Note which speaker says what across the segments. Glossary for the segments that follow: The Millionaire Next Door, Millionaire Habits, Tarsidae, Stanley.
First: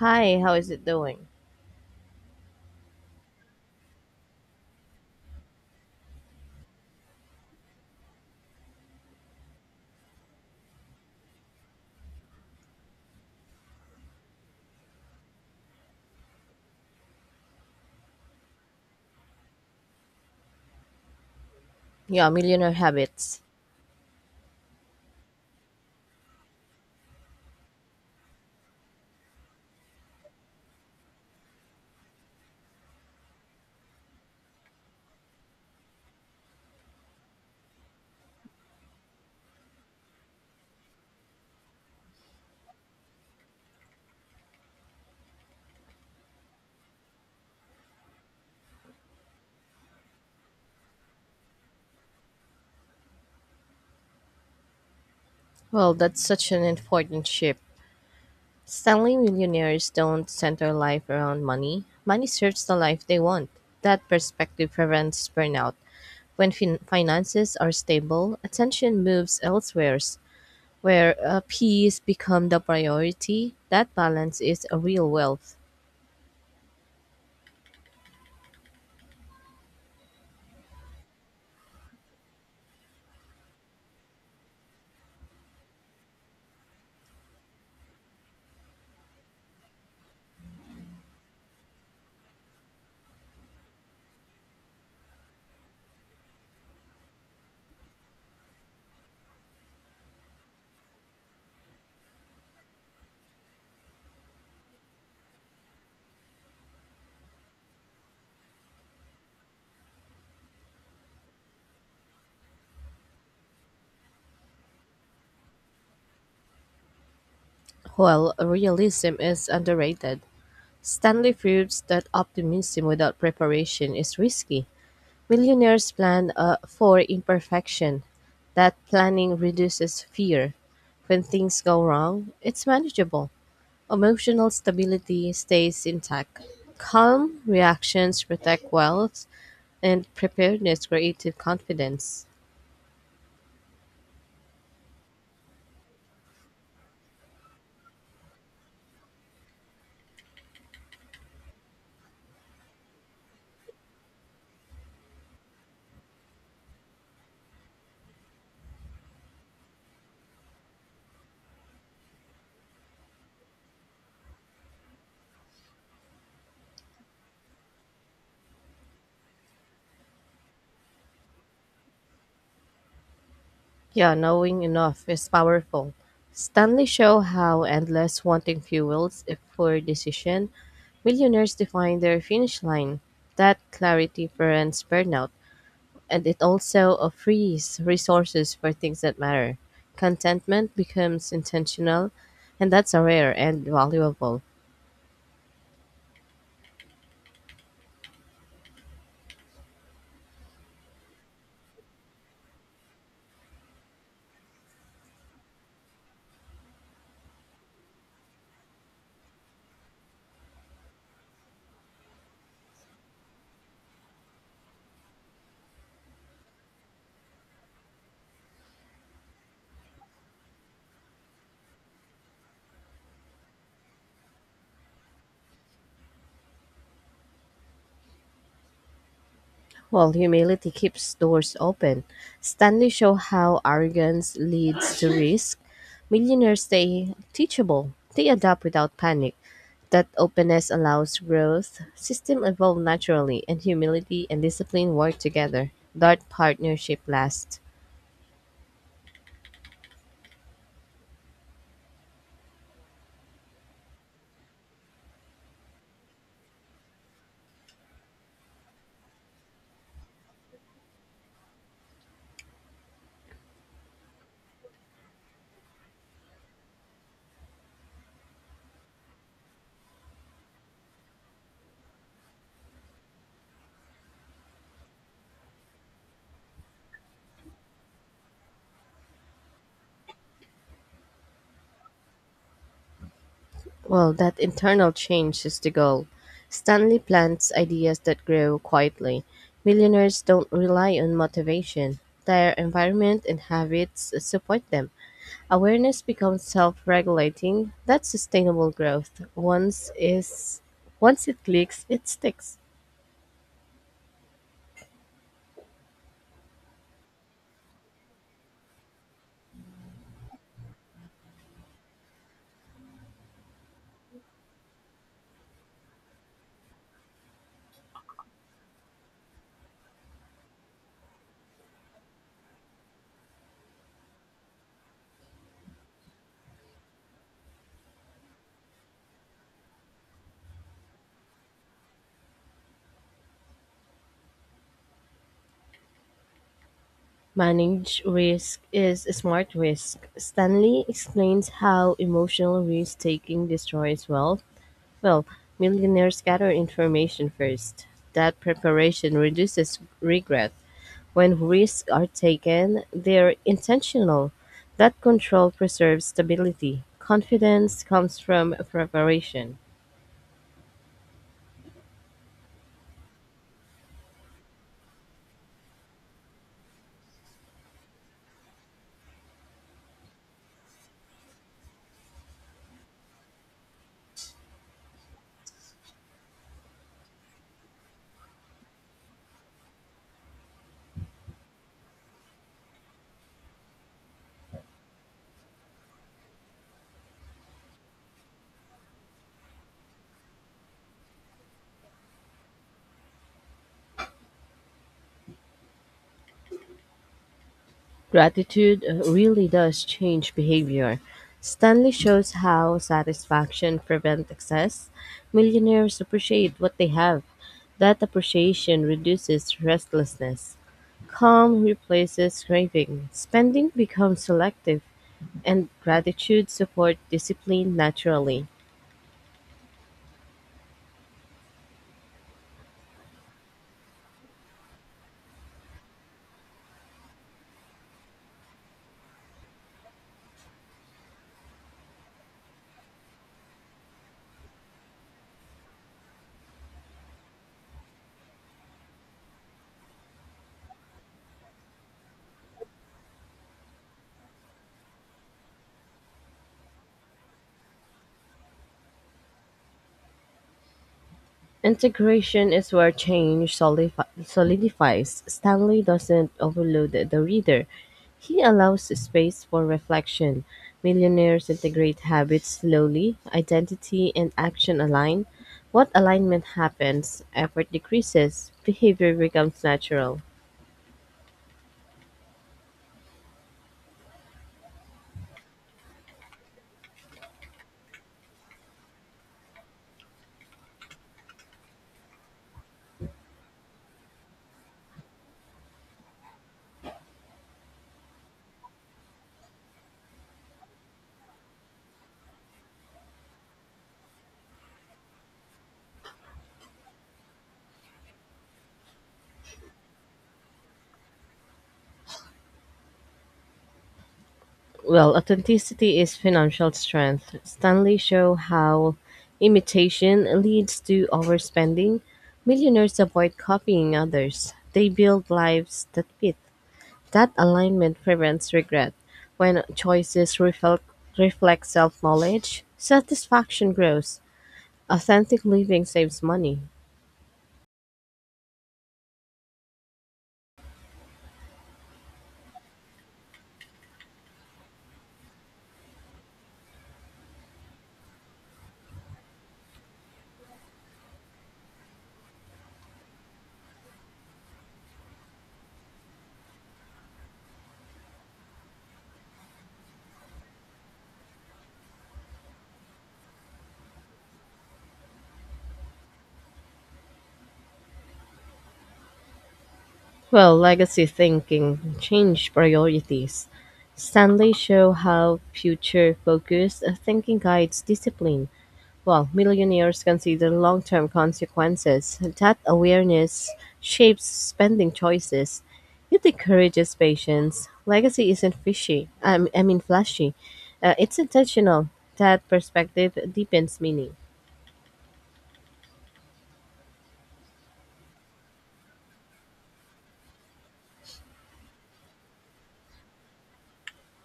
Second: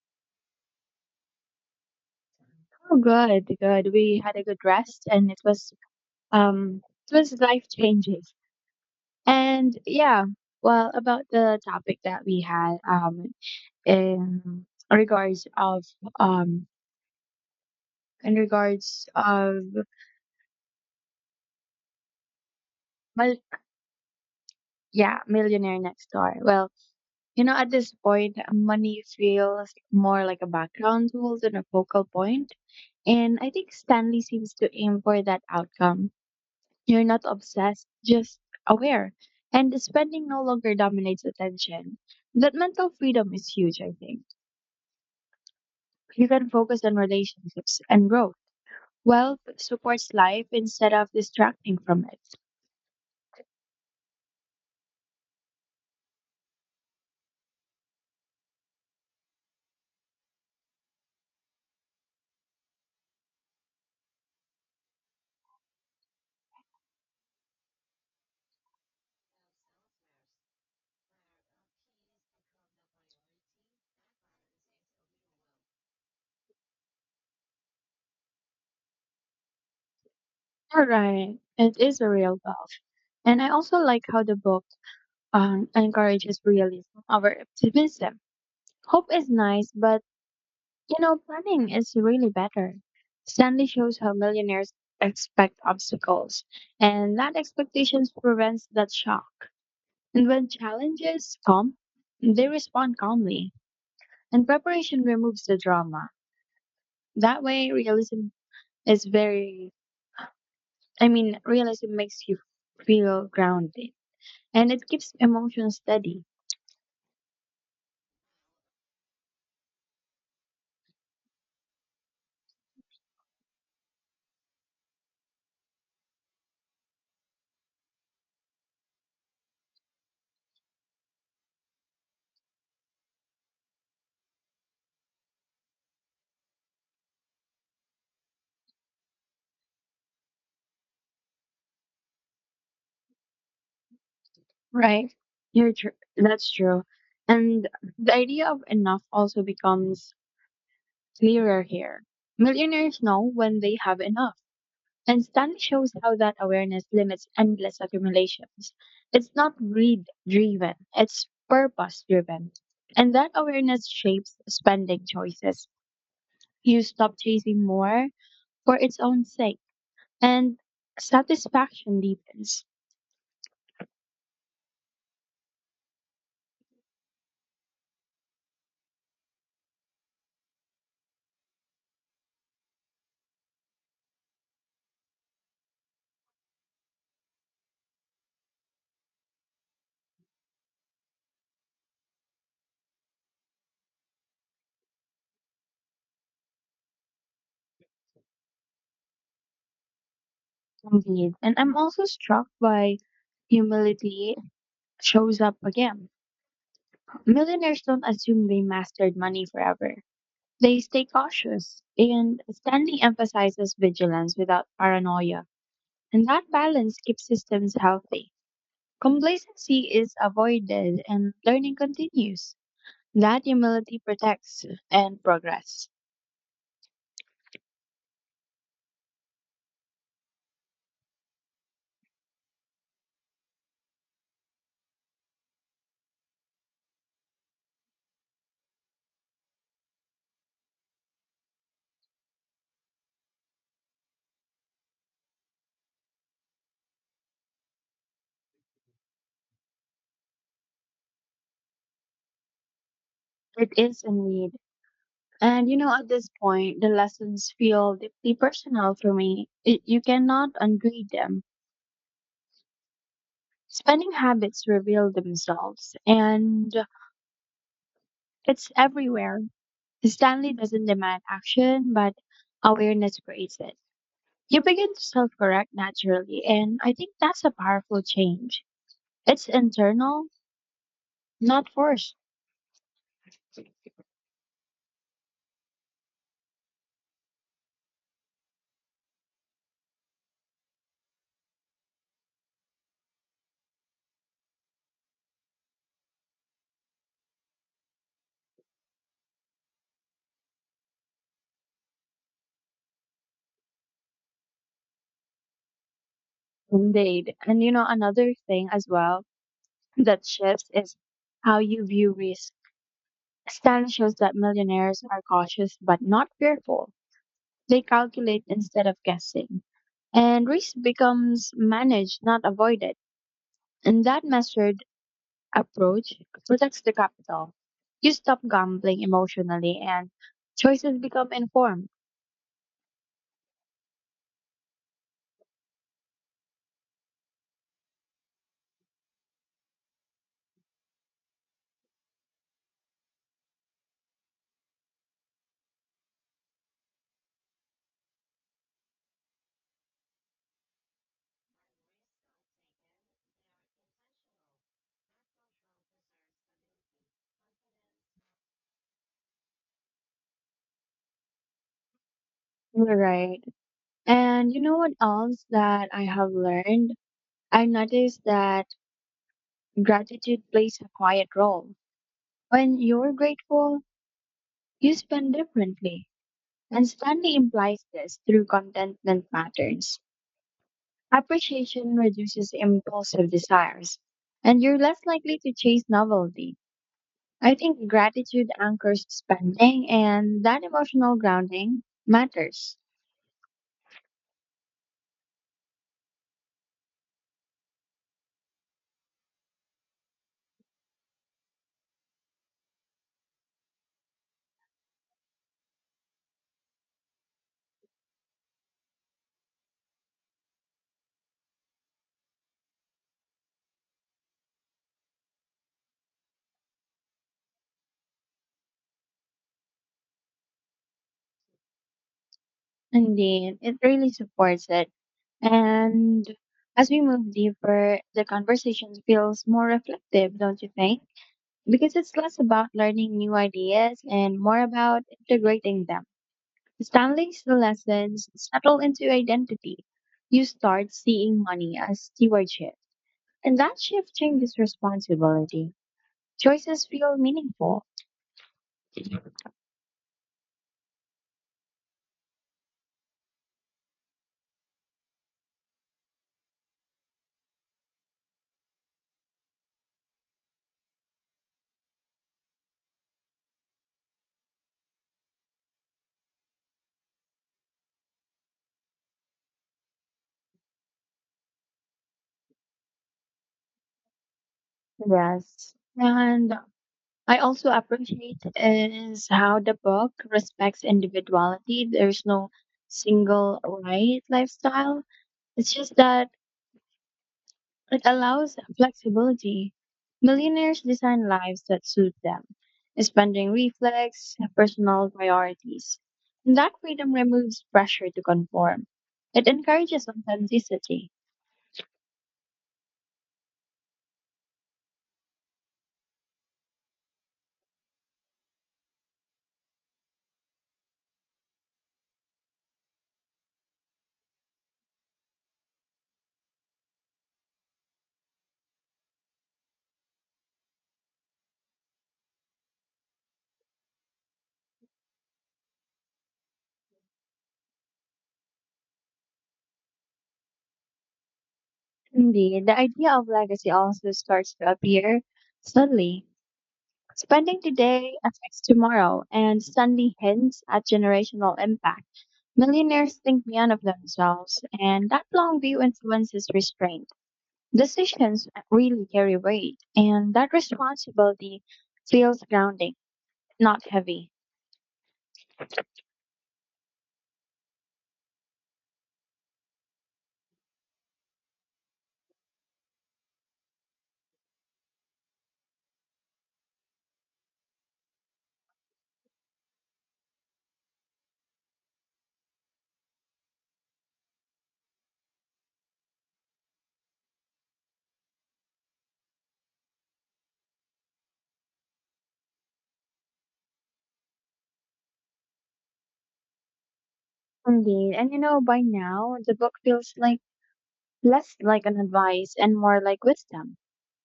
Speaker 1: Hi, how is it doing?
Speaker 2: Oh, good, good. We had a good rest and um it was life changing. And yeah, well, about the topic that we had in regards of um in regards of
Speaker 1: Yeah, Millionaire
Speaker 2: well,
Speaker 1: Habits.
Speaker 2: yeah, millionaire next door. Well, you know, at this point, money feels more like a background tool than a focal point, and I think Stanley seems to aim for that outcome. You're not obsessed, just aware. And spending no longer dominates attention. That mental freedom is huge, I think. You can focus on relationships and growth. Wealth supports life instead of distracting from it.
Speaker 1: Well, that's such an important shift. Stanley millionaires don't center life around money. Money serves the life they want. That perspective prevents burnout. When finances are stable, attention moves elsewhere, where peace becomes the priority. That balance is a real wealth,
Speaker 2: All right, it is a real wealth. And I also like how the book encourages realism over optimism. Hope is nice, but you know, planning is really better. Stanley shows how millionaires expect obstacles, and that expectations prevents that shock. And when challenges come, they respond calmly, and preparation removes the drama. That way, realism is very, I mean, realism makes you feel grounded, and it keeps emotions steady,
Speaker 1: while realism is underrated. Stanley proves that optimism without preparation is risky. Millionaires plan for imperfection; that planning reduces fear. When things go wrong, it's manageable. Emotional stability stays intact. Calm reactions protect wealth, and preparedness creates confidence.
Speaker 2: right? That's true. And the idea of enough also becomes clearer here. Millionaires know when they have enough, and Stanley shows how that awareness limits endless accumulations. It's not greed driven, it's purpose driven. And that awareness shapes spending choices. You stop chasing more for its own sake, and satisfaction deepens.
Speaker 1: Yeah, knowing enough is powerful. Stanley show how endless wanting fuels for decision. Millionaires define their finish line. That clarity prevents burnout. And it also frees resources for things that matter. Contentment becomes intentional, and that's a rare and valuable.
Speaker 2: Indeed. And I'm also struck by humility shows up again. Millionaires don't assume they mastered money forever. They stay cautious, and Stanley emphasizes vigilance without paranoia, and that balance keeps systems healthy. Complacency is avoided, and learning continues. That humility protects and progress.
Speaker 1: While humility keeps doors open, Stanley show how arrogance leads to risk. Millionaires stay teachable; they adapt without panic. That openness allows growth. System evolve naturally, and humility and discipline work together. That partnership lasts.
Speaker 2: It is a need. And you know, at this point, the lessons feel deeply personal for me. It, you cannot ungrade them. Spending habits reveal themselves, and it's everywhere. Stanley doesn't demand action, but awareness creates it. You begin to self correct naturally, and I think that's a powerful change. It's internal, not forced.
Speaker 1: Well, that internal change is the goal. Stanley plants ideas that grow quietly. Millionaires don't rely on motivation. Their environment and habits support them. Awareness becomes self-regulating. That's sustainable growth. Once it clicks, it sticks.
Speaker 2: Indeed. And you know, another thing as well that shifts is how you view risk. Stanley shows that millionaires are cautious but not fearful. They calculate instead of guessing. And risk becomes managed, not avoided. And that message approach protects the capital. You stop gambling emotionally and choices become informed.
Speaker 1: Manage risk is a smart risk. Stanley explains how emotional risk taking destroys wealth. Well, millionaires gather information first. That preparation reduces regret. When risks are taken, they're intentional. That control preserves stability. Confidence comes from preparation.
Speaker 2: Right. And you know what else that I have learned? I noticed that gratitude plays a quiet role. When you're grateful, you spend differently. And Stanley implies this through contentment patterns. Appreciation reduces impulsive desires, and you're less likely to chase novelty. I think gratitude anchors spending and that emotional grounding matters.
Speaker 1: Gratitude really does change behavior. Stanley shows how satisfaction prevents excess. Millionaires appreciate what they have. That appreciation reduces restlessness. Calm replaces craving. Spending becomes selective, and gratitude supports discipline naturally.
Speaker 2: Indeed, it really supports it. And as we move deeper, the conversation feels more reflective, don't you think? Because it's less about learning new ideas and more about integrating them. Stanley's lessons settle into identity. You start seeing money as stewardship. And that shift changes responsibility. Choices feel meaningful.
Speaker 1: Integration is where change solidifies. Stanley doesn't overload the reader. He allows space for reflection. Millionaires integrate habits slowly, identity and action align. What alignment happens, effort decreases, behavior becomes natural.
Speaker 2: Yes. And I also appreciate is how the book respects individuality. There's no single right lifestyle. It's just that it allows flexibility. Millionaires design lives that suit them. Spending reflex, personal priorities. And that freedom removes pressure to conform. It encourages authenticity.
Speaker 1: Well, authenticity is financial strength. Stanley show how imitation leads to overspending. Millionaires avoid copying others. They build lives that fit. That alignment prevents regret. When reflect self-knowledge, satisfaction grows. Authentic living saves money.
Speaker 2: Indeed, the idea of legacy also starts to appear subtly. Spending today affects tomorrow, and Sunday hints at generational impact. Millionaires think beyond of themselves, and that long view influences restraint. Decisions really carry weight, and that responsibility feels grounding, not heavy.
Speaker 1: Well, legacy thinking changed priorities. Stanley show how future-focused thinking guides discipline, while millionaires consider long-term consequences. That awareness shapes spending choices. It encourages patience. Legacy isn't fishy. I mean flashy. It's intentional. That perspective deepens meaning.
Speaker 2: Indeed, and you know, by now, the book feels like less like an advice and more like wisdom.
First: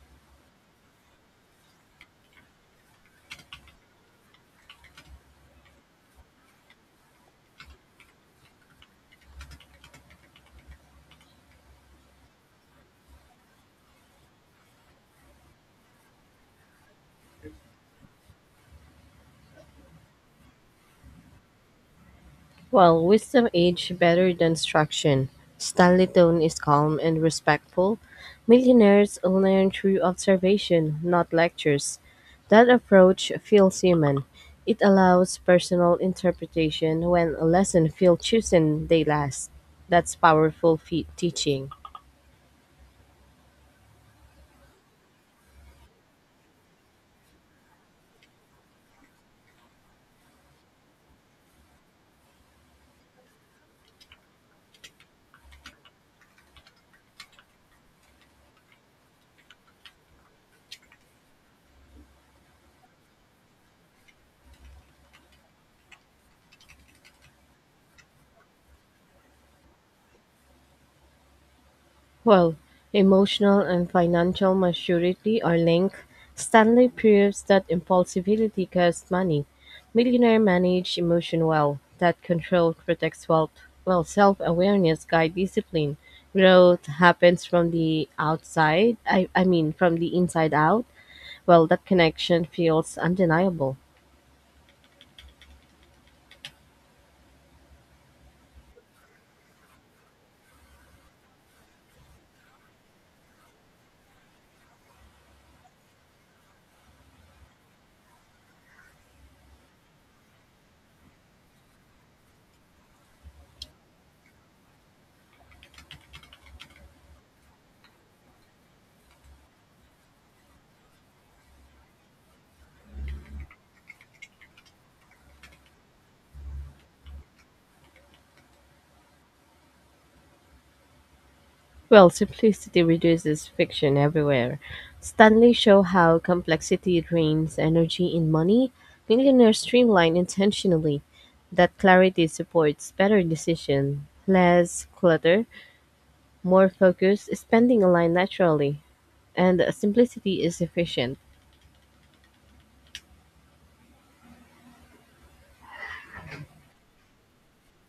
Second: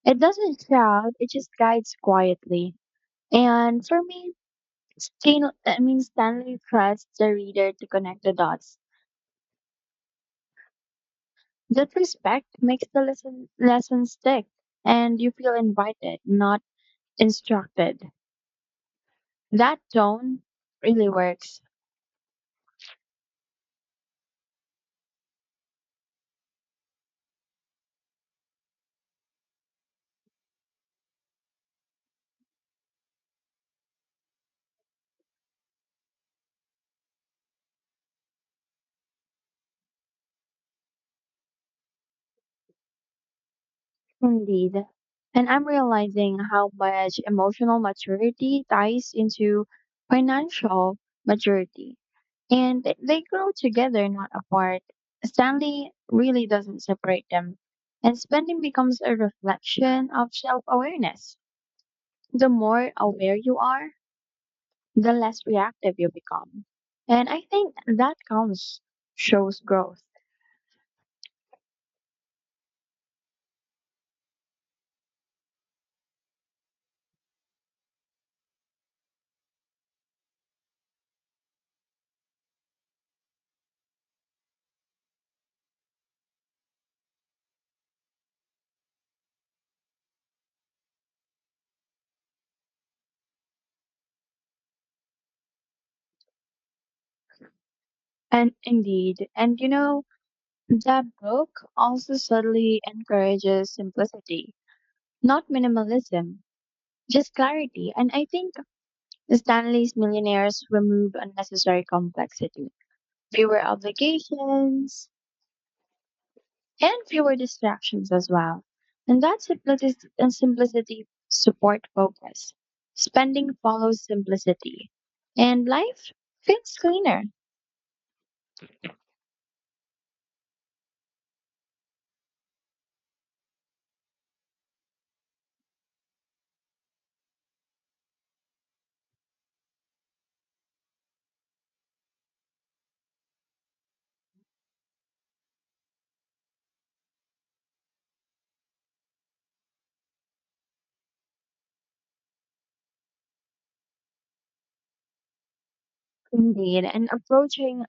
Speaker 2: It doesn't shout, it just guides quietly. And for me, Stanley trusts the reader to connect the dots. That respect makes the lesson stick, and you feel invited, not instructed. That tone really works,
Speaker 1: Well, wisdom aged better than instruction, Stanley tone is calm and respectful. Millionaires learn through observation, not lectures. That approach feels human. It allows personal interpretation when a lesson feels chosen they last. That's powerful teaching.
Speaker 2: indeed. And I'm realizing how much emotional maturity ties into financial maturity, and they grow together, not apart. Stanley really doesn't separate them, and spending becomes a reflection of self awareness. The more aware you are, the less reactive you become. And I think that comes shows growth.
Speaker 1: Well, emotional and financial maturity are linked, Stanley proves that impulsivity costs money. Millionaire manage emotion well. That control protects wealth. Well, self-awareness guides discipline. Growth happens from the outside, I mean from the inside out. Well, that connection feels undeniable.
Speaker 2: And indeed, and you know, that book also subtly encourages simplicity, not minimalism, just clarity. And I think Stanley's millionaires remove unnecessary complexity. Fewer obligations, and fewer distractions as well. And that simplicity, and simplicity support focus. Spending follows simplicity, and life feels cleaner
Speaker 1: Well, simplicity reduces friction everywhere. Stanley show how complexity drains energy in money. Millionaires streamline intentionally. That clarity supports better decision, less clutter, more focus, spending aligned naturally, and simplicity is efficient.
Speaker 2: indeed. And approaching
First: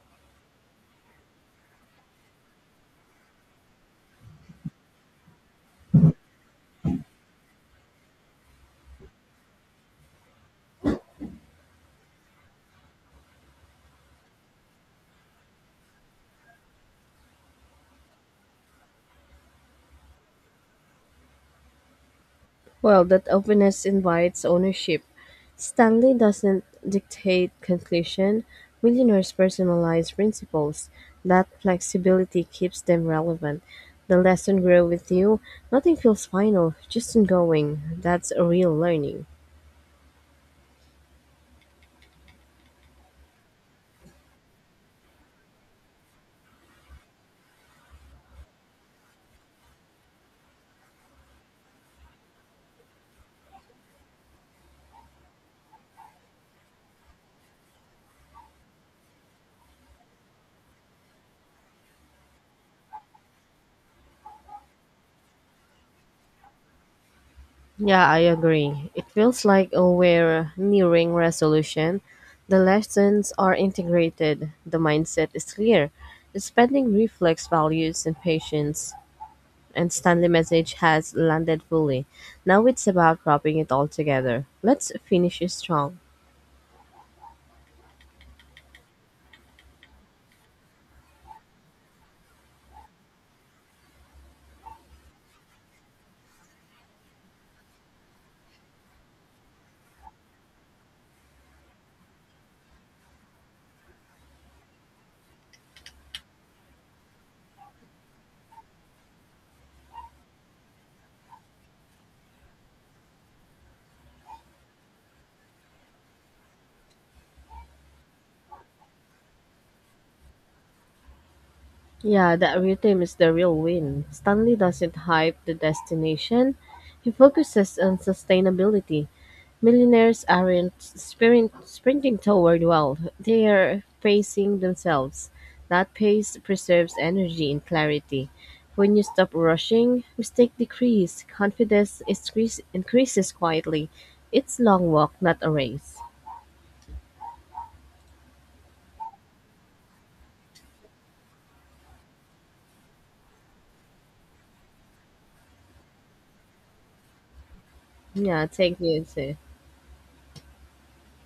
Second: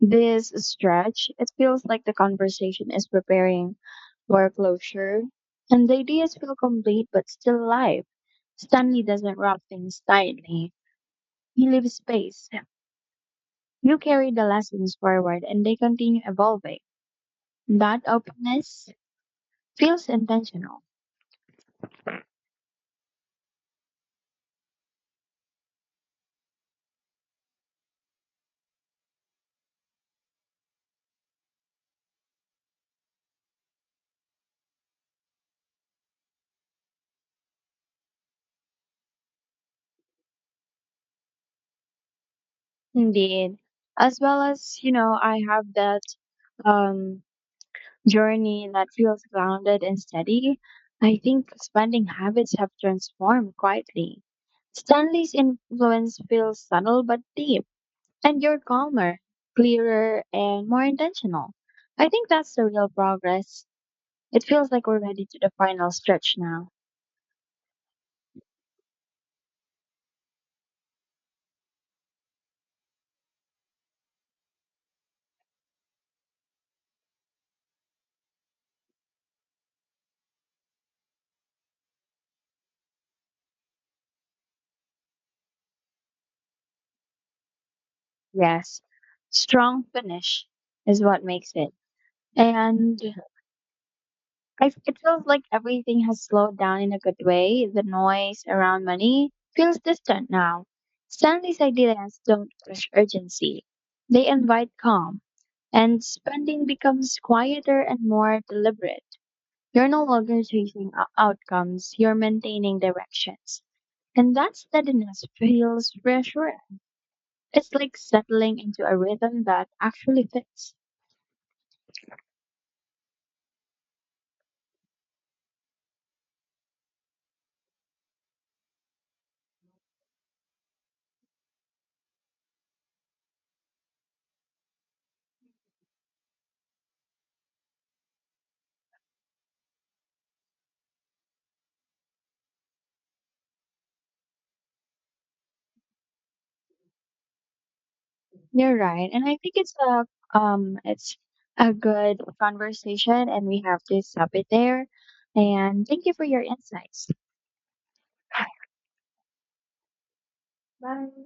Speaker 2: this stretch, it feels like the conversation is preparing for closure, and the ideas feel complete but still alive. Stanley doesn't wrap things tightly; he leaves space. You carry the lessons forward, and they continue evolving. That openness feels intentional
Speaker 1: Well, that openness invites ownership. Stanley doesn't dictate conclusion. Millionaires personalize principles. That flexibility keeps them relevant. The lesson grow with you. Nothing feels final, just ongoing. That's a real learning.
Speaker 2: indeed. As well, as you know, I have that um journey that feels grounded and steady. I think spending habits have transformed quietly. Stanley's influence feels subtle but deep, and you're calmer, clearer and more intentional. I think that's the real progress. It feels like we're ready to the final stretch now.
Speaker 1: Yeah, I agree. It feels like oh, we're nearing resolution. The lessons are integrated. The mindset is clear. The spending reflects values and patience. And Stanley message has landed fully. Now it's about wrapping it all together. Let's finish strong.
Speaker 2: Yes, strong finish is what makes it. And I, it feels like everything has slowed down in a good way. The noise around money feels distant now. Stanley's ideas don't push urgency, they invite calm, and spending becomes quieter and more deliberate. You're no longer chasing o- outcomes, you're maintaining directions. And that steadiness feels reassuring. It's like settling into a rhythm that actually fits.
Speaker 1: Yeah, that rhythm is the real win. Stanley doesn't hype the destination, he focuses on sustainability. Millionaires aren't sprinting toward wealth, they are pacing themselves. That pace preserves energy and clarity. When you stop rushing, mistake decrease, increases quietly. It's long walk, not a race.
Speaker 2: You're right. And I think it's a good conversation and we have to stop it there. And thank you for your insights.
Speaker 1: Yeah, thank you. Too.
Speaker 2: Bye.